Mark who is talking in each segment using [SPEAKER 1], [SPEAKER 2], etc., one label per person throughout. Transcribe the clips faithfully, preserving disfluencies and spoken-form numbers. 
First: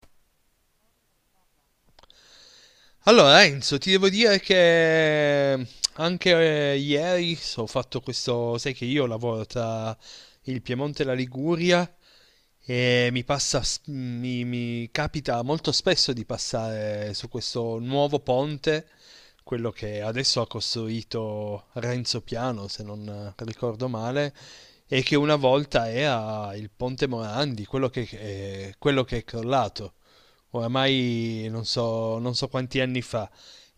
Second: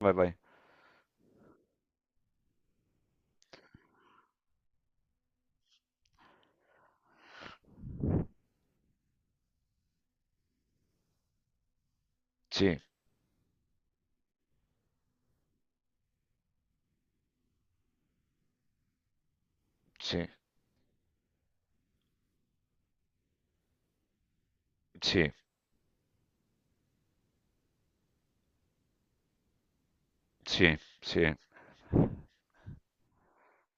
[SPEAKER 1] Vai, vai.
[SPEAKER 2] Allora Enzo, ti devo dire che anche eh, ieri so- ho fatto questo. Sai che io lavoro tra il Piemonte e la Liguria
[SPEAKER 1] Sì,
[SPEAKER 2] e mi passa, s- mi, mi capita molto spesso di passare su questo nuovo ponte, quello che
[SPEAKER 1] sì,
[SPEAKER 2] adesso ha costruito Renzo Piano, se non ricordo male, e che
[SPEAKER 1] sì,
[SPEAKER 2] una volta era il Ponte Morandi, quello che, eh, quello che è crollato
[SPEAKER 1] sì, sì.
[SPEAKER 2] oramai non so, non so quanti anni fa.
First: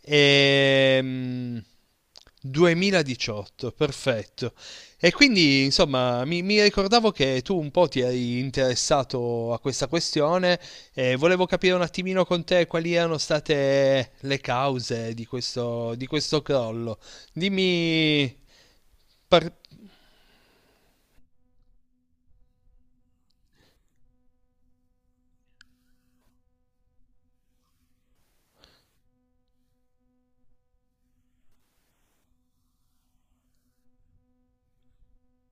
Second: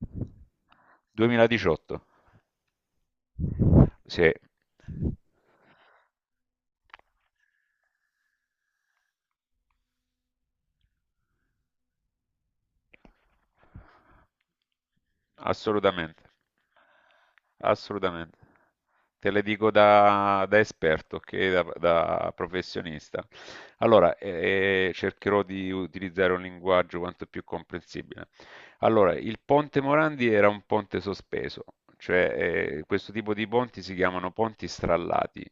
[SPEAKER 2] Ehm,
[SPEAKER 1] duemiladiciotto.
[SPEAKER 2] duemiladiciotto,
[SPEAKER 1] Sì,
[SPEAKER 2] perfetto. E quindi, insomma, mi, mi ricordavo che tu un po' ti eri interessato a questa questione e volevo capire un attimino con te quali erano state le cause di questo, di
[SPEAKER 1] assolutamente,
[SPEAKER 2] questo crollo. Dimmi,
[SPEAKER 1] assolutamente. Te le
[SPEAKER 2] par-
[SPEAKER 1] dico da, da esperto che da, da professionista. Allora, eh, cercherò di utilizzare un linguaggio quanto più comprensibile. Allora, il ponte Morandi era un ponte sospeso, cioè eh, questo tipo di ponti si chiamano ponti strallati.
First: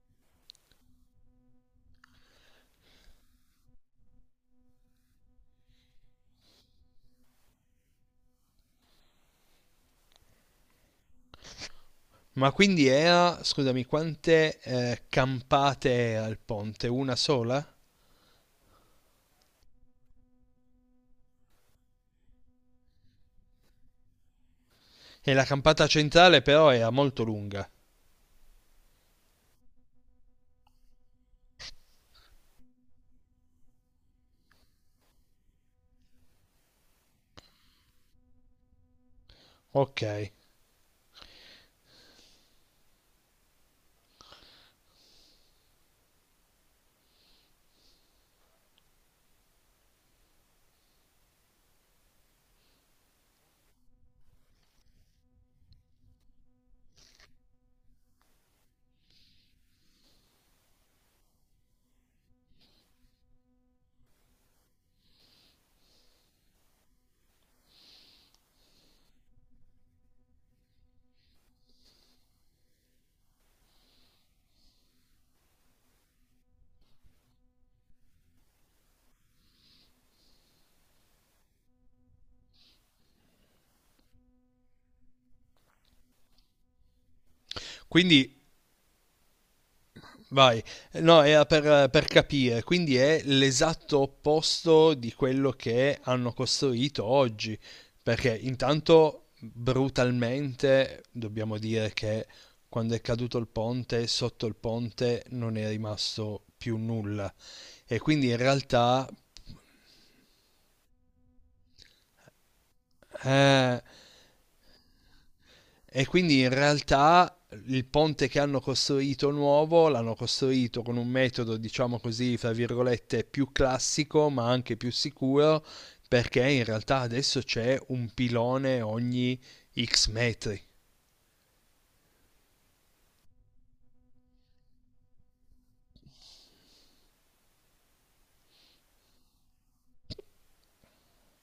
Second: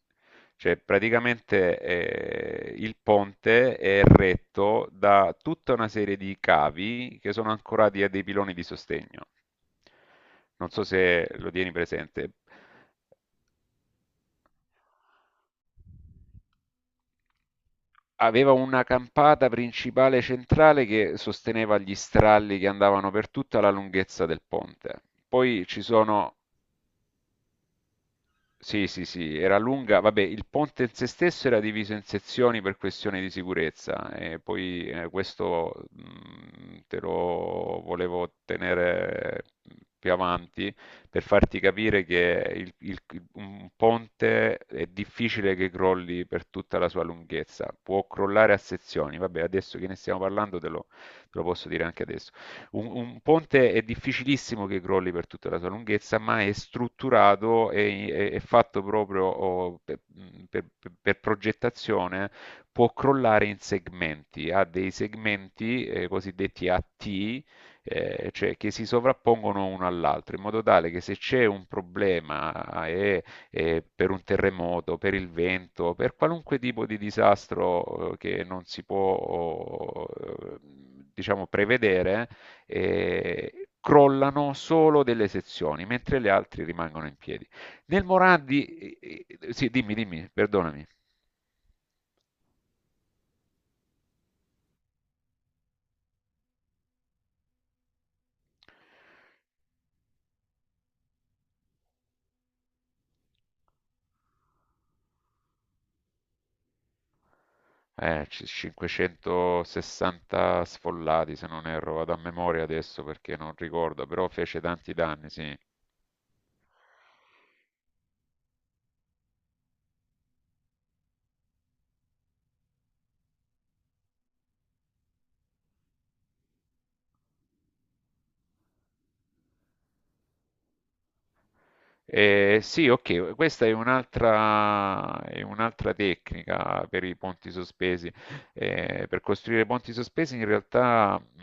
[SPEAKER 1] Cioè, praticamente eh, il ponte è retto da tutta una serie di cavi che sono ancorati a dei piloni di sostegno. Non so se lo tieni presente.
[SPEAKER 2] ma quindi era, scusami, quante eh, campate al ponte? Una sola?
[SPEAKER 1] Aveva una campata principale centrale che sosteneva gli stralli che andavano per tutta la lunghezza del ponte.
[SPEAKER 2] E la
[SPEAKER 1] Poi ci
[SPEAKER 2] campata
[SPEAKER 1] sono.
[SPEAKER 2] centrale però era molto lunga.
[SPEAKER 1] Sì, sì, sì, era lunga, vabbè, il ponte in sé stesso era diviso in sezioni per questioni di sicurezza e poi eh, questo mh, te lo volevo tenere
[SPEAKER 2] Ok,
[SPEAKER 1] più avanti per farti capire che il- il- un ponte è difficile che crolli per tutta la sua lunghezza, può crollare a sezioni. Vabbè, adesso che ne stiamo parlando te lo te lo posso dire anche adesso, un, un ponte è difficilissimo che crolli per tutta la sua lunghezza, ma è strutturato e è, è fatto proprio oh, per, per- per progettazione, può crollare in segmenti, ha dei segmenti eh, cosiddetti a T, eh, cioè che si sovrappongono uno all'altro, in modo tale che se c'è un problema eh, eh, per un terremoto, per il vento, per qualunque tipo di disastro eh, che non si può, eh, diciamo, prevedere, eh, crollano solo delle sezioni, mentre le altre rimangono in piedi. Nel
[SPEAKER 2] quindi
[SPEAKER 1] Morandi. Eh, eh, sì, dimmi, dimmi,
[SPEAKER 2] vai.
[SPEAKER 1] perdonami.
[SPEAKER 2] No, era per, per capire. Quindi è l'esatto opposto di quello che hanno costruito oggi, perché intanto brutalmente dobbiamo dire che quando è caduto il ponte, sotto il ponte non è rimasto più nulla e
[SPEAKER 1] Eh,
[SPEAKER 2] quindi in
[SPEAKER 1] c-
[SPEAKER 2] realtà
[SPEAKER 1] cinquecentosessanta sfollati, se non erro, vado a memoria adesso perché non
[SPEAKER 2] eh,
[SPEAKER 1] ricordo, però fece tanti danni, sì.
[SPEAKER 2] e quindi in realtà il ponte che hanno costruito nuovo l'hanno costruito con un metodo, diciamo così, fra virgolette, più classico, ma anche più sicuro, perché in realtà adesso c'è un pilone ogni X metri.
[SPEAKER 1] Eh, sì, ok, questa è un'altra è un'altra tecnica per i ponti sospesi. Eh, per costruire ponti sospesi in realtà, mh,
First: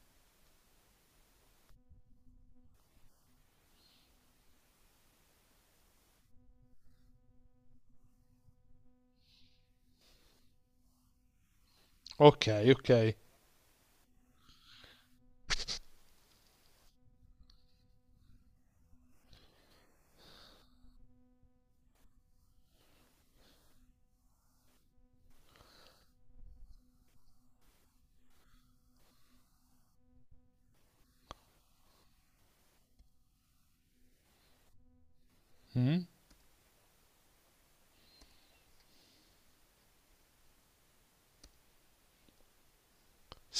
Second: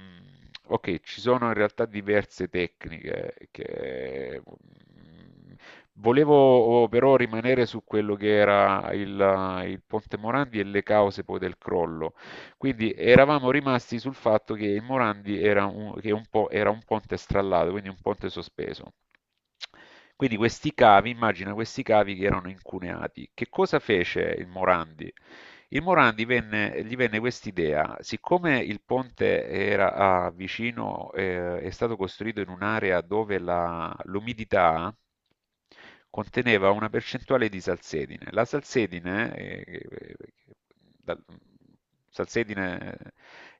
[SPEAKER 1] ok, ci sono in realtà diverse tecniche che... mh, volevo oh, però rimanere su quello che era il, il Ponte Morandi e le cause poi del crollo.
[SPEAKER 2] Ok,
[SPEAKER 1] Quindi
[SPEAKER 2] ok.
[SPEAKER 1] eravamo rimasti sul fatto che il Morandi era un, che un po', era un ponte strallato, quindi un ponte sospeso. Quindi questi cavi, immagina questi cavi che erano incuneati. Che cosa fece il Morandi? Il Moran divenne Gli venne quest'idea: siccome il ponte era ah, vicino, eh, è stato costruito in un'area dove la- l'umidità
[SPEAKER 2] Mm?
[SPEAKER 1] conteneva una percentuale di salsedine. La salsedine, eh, eh, da- salsedine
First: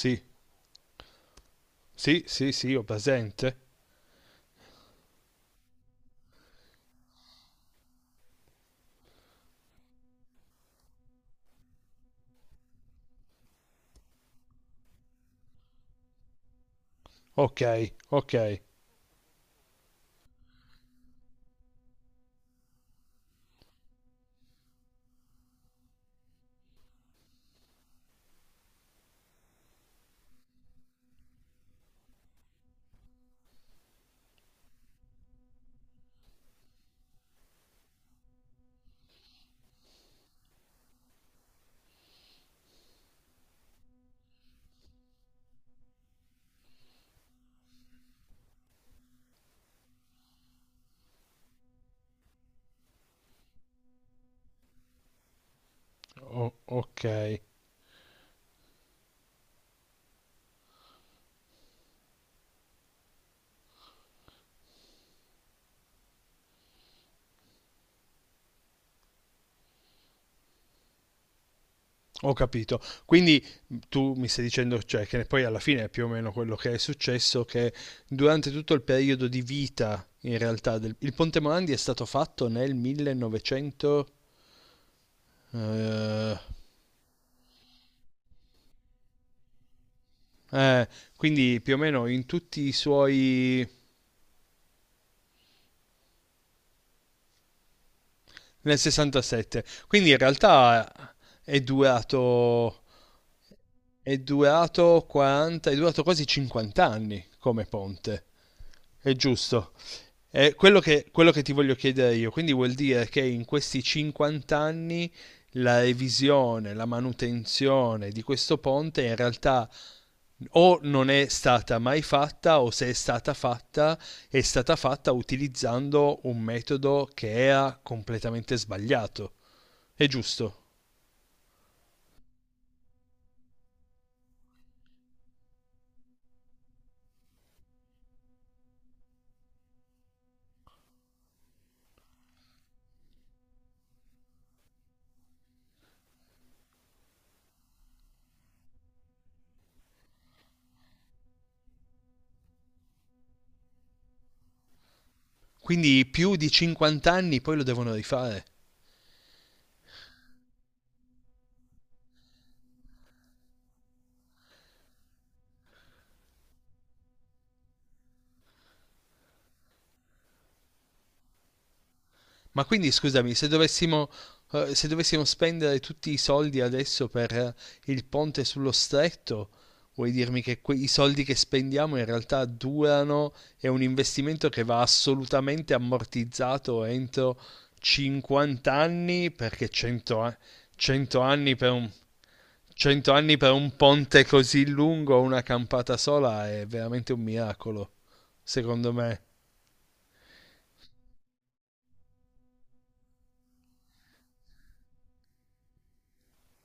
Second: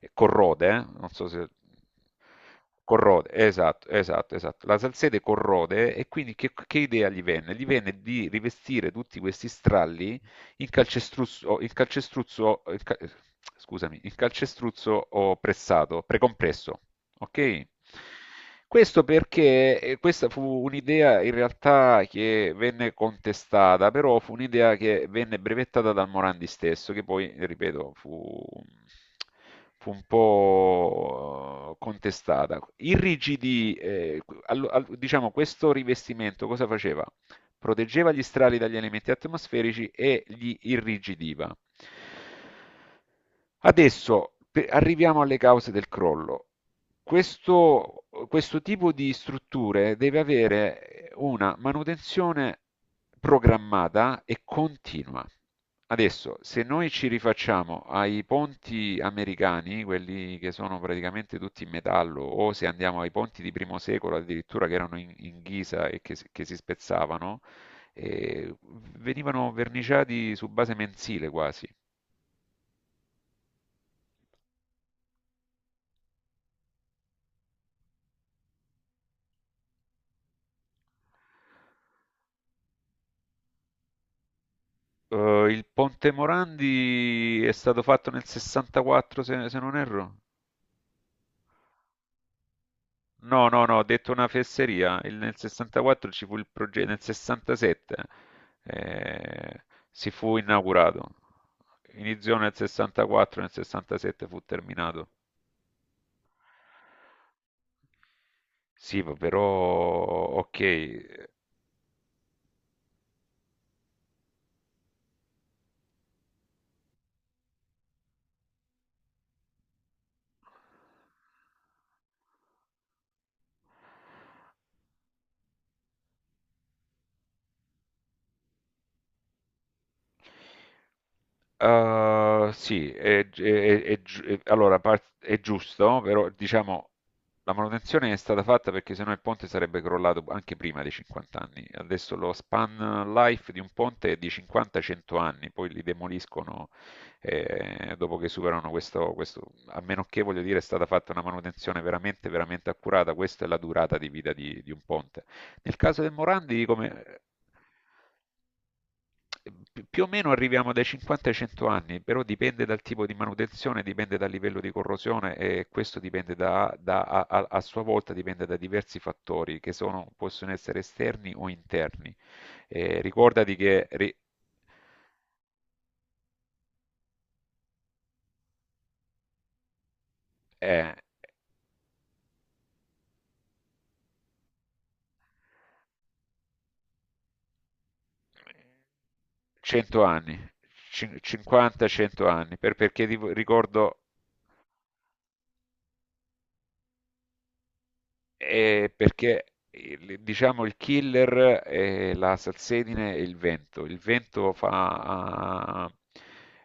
[SPEAKER 1] eh, corrode, eh, non so se...
[SPEAKER 2] sì, sì, sì, ho
[SPEAKER 1] Corrode,
[SPEAKER 2] presente.
[SPEAKER 1] esatto, esatto, esatto. La salsete corrode e quindi che, che idea gli venne? Gli venne di rivestire tutti questi stralli il calcestruzzo, il calcestruzzo, il ca- scusami, il calcestruzzo o pressato, precompresso,
[SPEAKER 2] Ok,
[SPEAKER 1] ok?
[SPEAKER 2] ok.
[SPEAKER 1] Questo perché eh, questa fu un'idea in realtà che venne contestata, però fu un'idea che venne brevettata dal Morandi stesso, che poi, ripeto, fu, fu un po' eh, contestata. Irrigidì, eh, allo- al- diciamo, questo rivestimento cosa faceva? Proteggeva gli strali dagli elementi atmosferici e li irrigidiva. Adesso pe- arriviamo alle cause del crollo. Questo, questo tipo di strutture deve avere una manutenzione programmata e continua. Adesso,
[SPEAKER 2] O-
[SPEAKER 1] se noi
[SPEAKER 2] ok.
[SPEAKER 1] ci rifacciamo ai ponti americani, quelli che sono praticamente tutti in metallo, o se andiamo ai ponti di primo secolo addirittura che erano in, in ghisa e che, si- che si spezzavano, eh, venivano verniciati su base mensile quasi.
[SPEAKER 2] Ho capito. Quindi mm, tu mi stai dicendo, cioè, che poi alla fine è più o meno quello che è successo, che durante tutto il periodo di vita, in realtà, del... il Ponte Morandi è stato fatto nel millenovecento...
[SPEAKER 1] Eh, il Ponte
[SPEAKER 2] eh,
[SPEAKER 1] Morandi è stato fatto nel sessantaquattro, se, se non erro.
[SPEAKER 2] eh, quindi più o meno in tutti i
[SPEAKER 1] No,
[SPEAKER 2] suoi...
[SPEAKER 1] no, no, ho detto una fesseria. Il- nel sessantaquattro ci fu il progetto, nel sessantasette
[SPEAKER 2] nel sessantasette.
[SPEAKER 1] eh,
[SPEAKER 2] Quindi
[SPEAKER 1] si
[SPEAKER 2] in
[SPEAKER 1] fu
[SPEAKER 2] realtà
[SPEAKER 1] inaugurato.
[SPEAKER 2] è
[SPEAKER 1] Iniziò nel
[SPEAKER 2] durato
[SPEAKER 1] sessantaquattro, nel
[SPEAKER 2] È
[SPEAKER 1] sessantasette fu
[SPEAKER 2] durato
[SPEAKER 1] terminato.
[SPEAKER 2] quaranta, è durato quasi cinquanta anni come ponte.
[SPEAKER 1] Sì,
[SPEAKER 2] È
[SPEAKER 1] però,
[SPEAKER 2] giusto. È quello che,
[SPEAKER 1] ok.
[SPEAKER 2] quello che ti voglio chiedere io, quindi vuol dire che in questi cinquanta anni la revisione, la manutenzione di questo ponte in realtà o non è stata mai fatta o se è stata fatta è stata fatta utilizzando un metodo che era completamente sbagliato. È giusto.
[SPEAKER 1] Uh, sì, è, gi- è- è gi- è- allora par- è giusto, però diciamo la manutenzione è stata fatta perché sennò il ponte sarebbe crollato anche prima dei cinquanta anni. Adesso lo span life di un ponte è di cinquanta cento anni, poi li demoliscono eh, dopo che superano questo, questo- a meno che voglio dire è stata fatta una manutenzione veramente, veramente accurata, questa è la durata di vita di, di un ponte. Nel caso
[SPEAKER 2] Quindi
[SPEAKER 1] del
[SPEAKER 2] più di
[SPEAKER 1] Morandi,
[SPEAKER 2] cinquanta
[SPEAKER 1] come...
[SPEAKER 2] anni poi lo devono rifare.
[SPEAKER 1] Pi- Più o meno arriviamo dai cinquanta ai cento anni, però dipende dal tipo di manutenzione, dipende dal livello di corrosione e questo dipende da, da- a, a- a sua volta dipende da diversi fattori che sono- possono essere esterni o interni.
[SPEAKER 2] Ma quindi
[SPEAKER 1] Eh,
[SPEAKER 2] scusami, se
[SPEAKER 1] ricordati che
[SPEAKER 2] dovessimo,
[SPEAKER 1] ri-
[SPEAKER 2] eh, se dovessimo spendere tutti i soldi adesso per eh, il ponte sullo stretto, vuoi dirmi che que- i
[SPEAKER 1] eh,
[SPEAKER 2] soldi che spendiamo in realtà durano, è un investimento che va assolutamente ammortizzato entro cinquanta anni, perché
[SPEAKER 1] cento
[SPEAKER 2] cento, a-
[SPEAKER 1] anni,
[SPEAKER 2] cento anni per un,
[SPEAKER 1] cinquanta cento anni, per- perché
[SPEAKER 2] cento
[SPEAKER 1] ti-
[SPEAKER 2] anni per un
[SPEAKER 1] ricordo.
[SPEAKER 2] ponte così lungo, una campata sola, è veramente un miracolo, secondo
[SPEAKER 1] Eh,
[SPEAKER 2] me.
[SPEAKER 1] perché il- diciamo il killer è la salsedine e il vento. Il vento fa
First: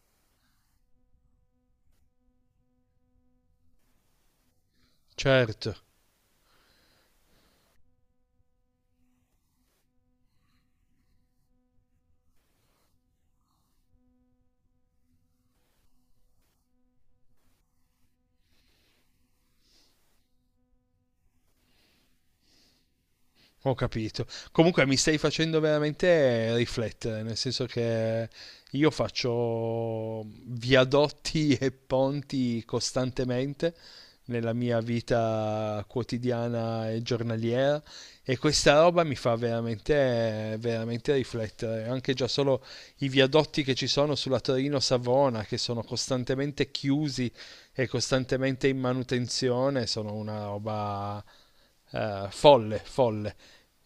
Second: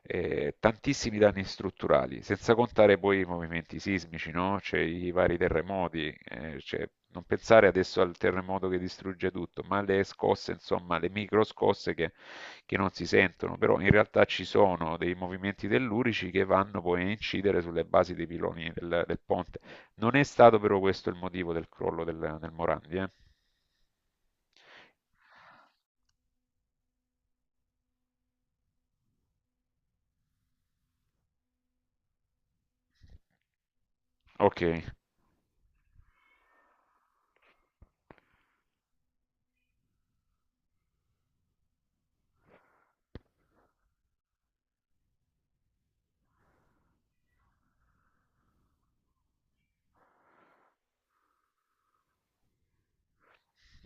[SPEAKER 1] eh, tantissimi danni strutturali, senza contare poi i movimenti sismici, no? C'è I vari
[SPEAKER 2] Certo.
[SPEAKER 1] terremoti, eh, c'è- non pensare adesso al terremoto che distrugge tutto, ma alle scosse, insomma, le micro scosse che, che non si sentono, però in realtà ci sono dei movimenti tellurici che vanno poi a incidere sulle basi dei piloni del del ponte. Non è stato però questo il motivo del crollo del, del Morandi, eh.
[SPEAKER 2] Ho capito. Comunque mi stai facendo veramente riflettere, nel senso che io faccio viadotti e ponti costantemente nella
[SPEAKER 1] Ok.
[SPEAKER 2] mia vita quotidiana e giornaliera e questa roba mi fa veramente, veramente riflettere. Anche già solo i viadotti che ci sono sulla Torino-Savona, che sono costantemente chiusi e costantemente in manutenzione, sono una roba eh, folle, folle.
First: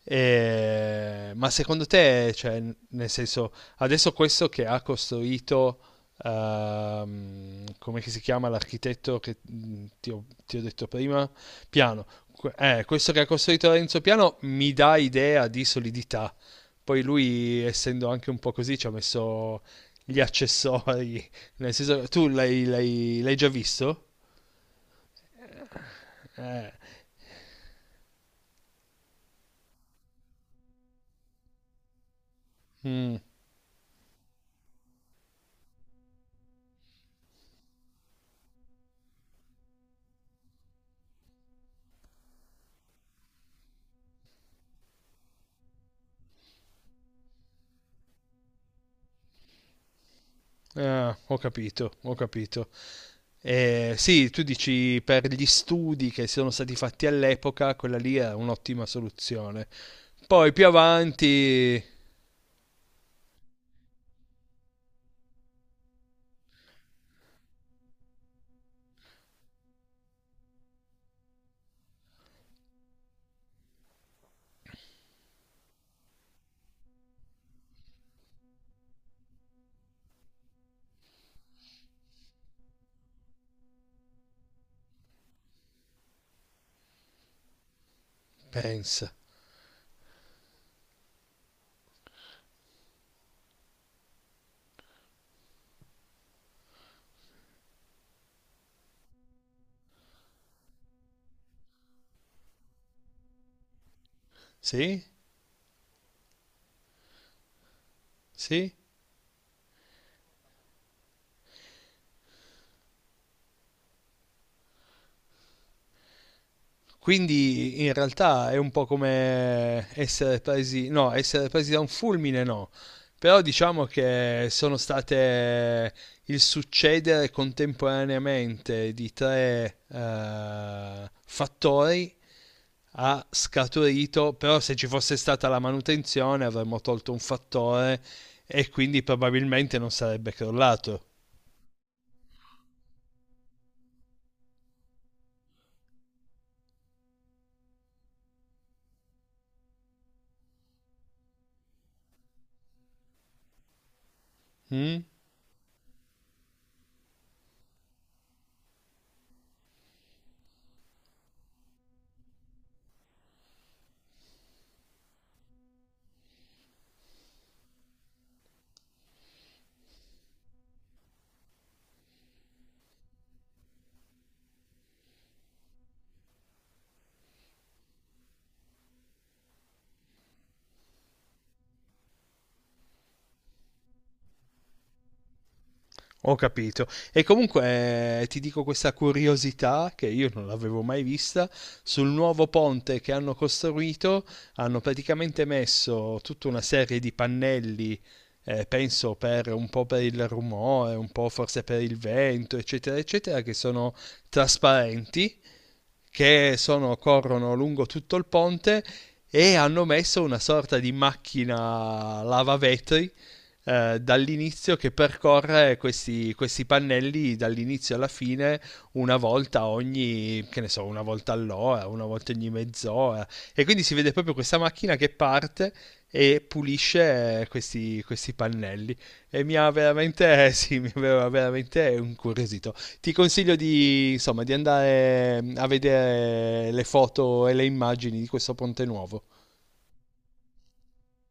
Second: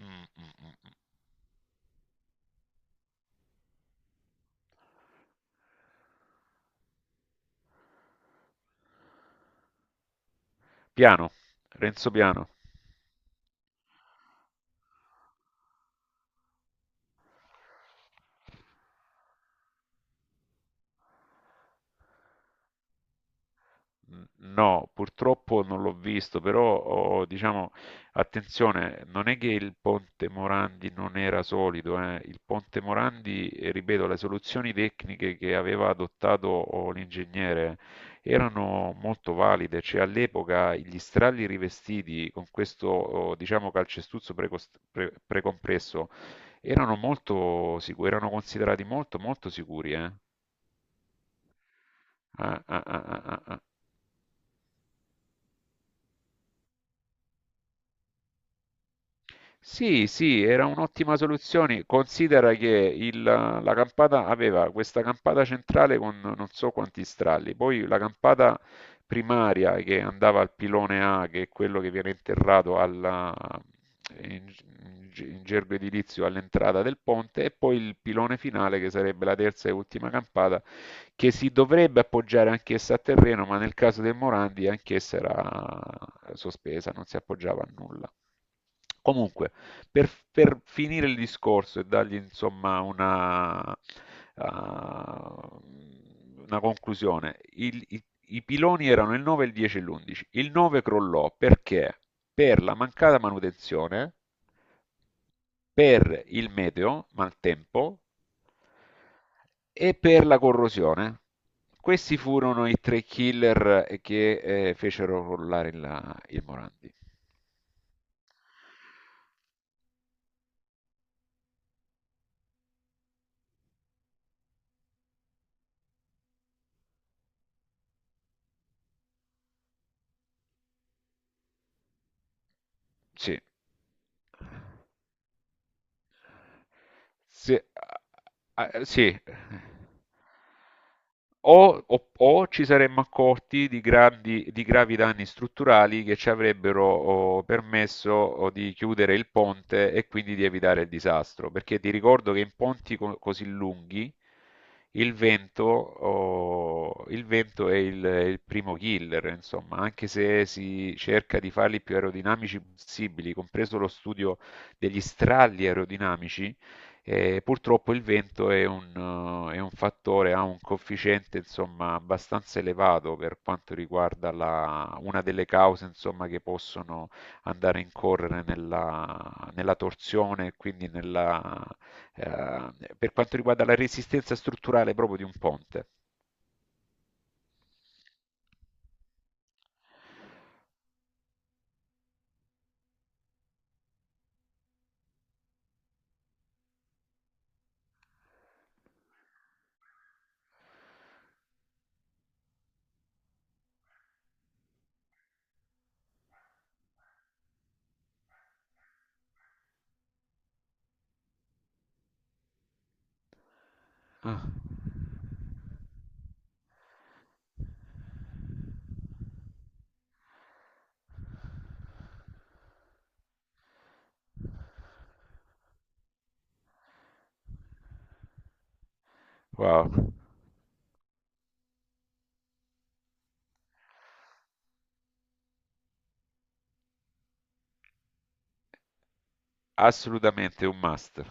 [SPEAKER 1] Mm, mm, mm.
[SPEAKER 2] E- ma secondo te, cioè, nel senso, adesso questo che ha costruito, ehm, come che si chiama l'architetto che mm, ti ho, ti ho detto prima?
[SPEAKER 1] Piano,
[SPEAKER 2] Piano.
[SPEAKER 1] Renzo Piano.
[SPEAKER 2] Que- eh, questo che ha costruito Renzo Piano mi dà idea di solidità. Poi lui, essendo anche un po' così, ci ha messo gli accessori. Nel senso, tu l'hai l'hai- l'hai già visto?
[SPEAKER 1] No, purtroppo non l'ho visto,
[SPEAKER 2] Eh,
[SPEAKER 1] però oh, diciamo, attenzione, non è che il ponte Morandi non era solido, eh. Il ponte
[SPEAKER 2] mm,
[SPEAKER 1] Morandi, eh, ripeto, le soluzioni tecniche che aveva adottato oh, l'ingegnere erano molto valide, cioè all'epoca gli strali rivestiti con questo, oh, diciamo, calcestuzzo precost- pre- precompresso erano molto sicuri, erano considerati molto molto sicuri, eh.
[SPEAKER 2] ah, ho capito, ho
[SPEAKER 1] Ah,
[SPEAKER 2] capito.
[SPEAKER 1] ah, ah, ah, ah, ah.
[SPEAKER 2] Eh, sì, tu dici per gli studi che sono stati fatti all'epoca, quella lì è un'ottima soluzione.
[SPEAKER 1] Sì, sì,
[SPEAKER 2] Poi più
[SPEAKER 1] era un'ottima
[SPEAKER 2] avanti,
[SPEAKER 1] soluzione. Considera che il- la campata aveva questa campata centrale con non so quanti stralli, poi la campata primaria che andava al pilone A, che è quello che viene interrato alla- in, in ge- in gergo edilizio all'entrata del ponte, e poi il pilone finale che sarebbe la terza e ultima campata, che si dovrebbe appoggiare anch'essa a terreno, ma nel caso del Morandi anch'essa era sospesa, non si appoggiava a nulla.
[SPEAKER 2] pensa.
[SPEAKER 1] Comunque, per, per finire il discorso e dargli insomma una, ah, una conclusione, il- i, i piloni erano il nove, il dieci e l'undici. Il nove crollò perché? Per la mancata manutenzione,
[SPEAKER 2] Sì?
[SPEAKER 1] per il meteo, maltempo,
[SPEAKER 2] Sì?
[SPEAKER 1] e per la corrosione. Questi furono i tre killer che eh, fecero crollare il, il Morandi.
[SPEAKER 2] Quindi in realtà è un po' come essere presi, no, essere presi da un fulmine no, però diciamo che sono state il succedere contemporaneamente di tre eh, fattori ha
[SPEAKER 1] Sì.
[SPEAKER 2] scaturito, però se ci fosse stata la manutenzione avremmo tolto un
[SPEAKER 1] Sì,
[SPEAKER 2] fattore e
[SPEAKER 1] ah, ah,
[SPEAKER 2] quindi
[SPEAKER 1] sì.
[SPEAKER 2] probabilmente non sarebbe crollato.
[SPEAKER 1] O, o- o ci saremmo accorti di grandi- di gravi danni strutturali che ci avrebbero oh, permesso oh, di chiudere il ponte e quindi di evitare il disastro. Perché ti ricordo che in ponti co- così lunghi
[SPEAKER 2] Mm?
[SPEAKER 1] il vento, oh, il vento è il, il primo killer, insomma, anche se si cerca di farli più aerodinamici possibili, compreso lo studio degli stralli aerodinamici. E purtroppo il vento è un, eh, è un fattore, ha un coefficiente insomma abbastanza elevato per quanto riguarda la- una delle cause insomma che possono andare a incorrere nella, nella torsione e quindi nella, eh, per quanto riguarda la resistenza strutturale proprio di un ponte.
[SPEAKER 2] Ho capito. E comunque eh, ti dico questa curiosità che io non l'avevo mai vista. Sul nuovo ponte che hanno costruito hanno praticamente messo tutta una serie di pannelli, eh, penso per un po' per il rumore, un po' forse per il vento, eccetera, eccetera, che sono trasparenti, che sono- corrono lungo tutto il ponte, e hanno messo una sorta di macchina lavavetri eh,
[SPEAKER 1] Ah,
[SPEAKER 2] dall'inizio, che percorre questi, questi pannelli dall'inizio alla fine una volta ogni, che ne so, una volta all'ora, una volta ogni mezz'ora. E quindi si vede proprio questa macchina che parte e pulisce eh, questi, questi pannelli. E mi ha
[SPEAKER 1] wow,
[SPEAKER 2] veramente, sì, mi aveva veramente incuriosito. Ti consiglio di, insomma, di andare a vedere le foto e le immagini di questo ponte nuovo.
[SPEAKER 1] assolutamente un must.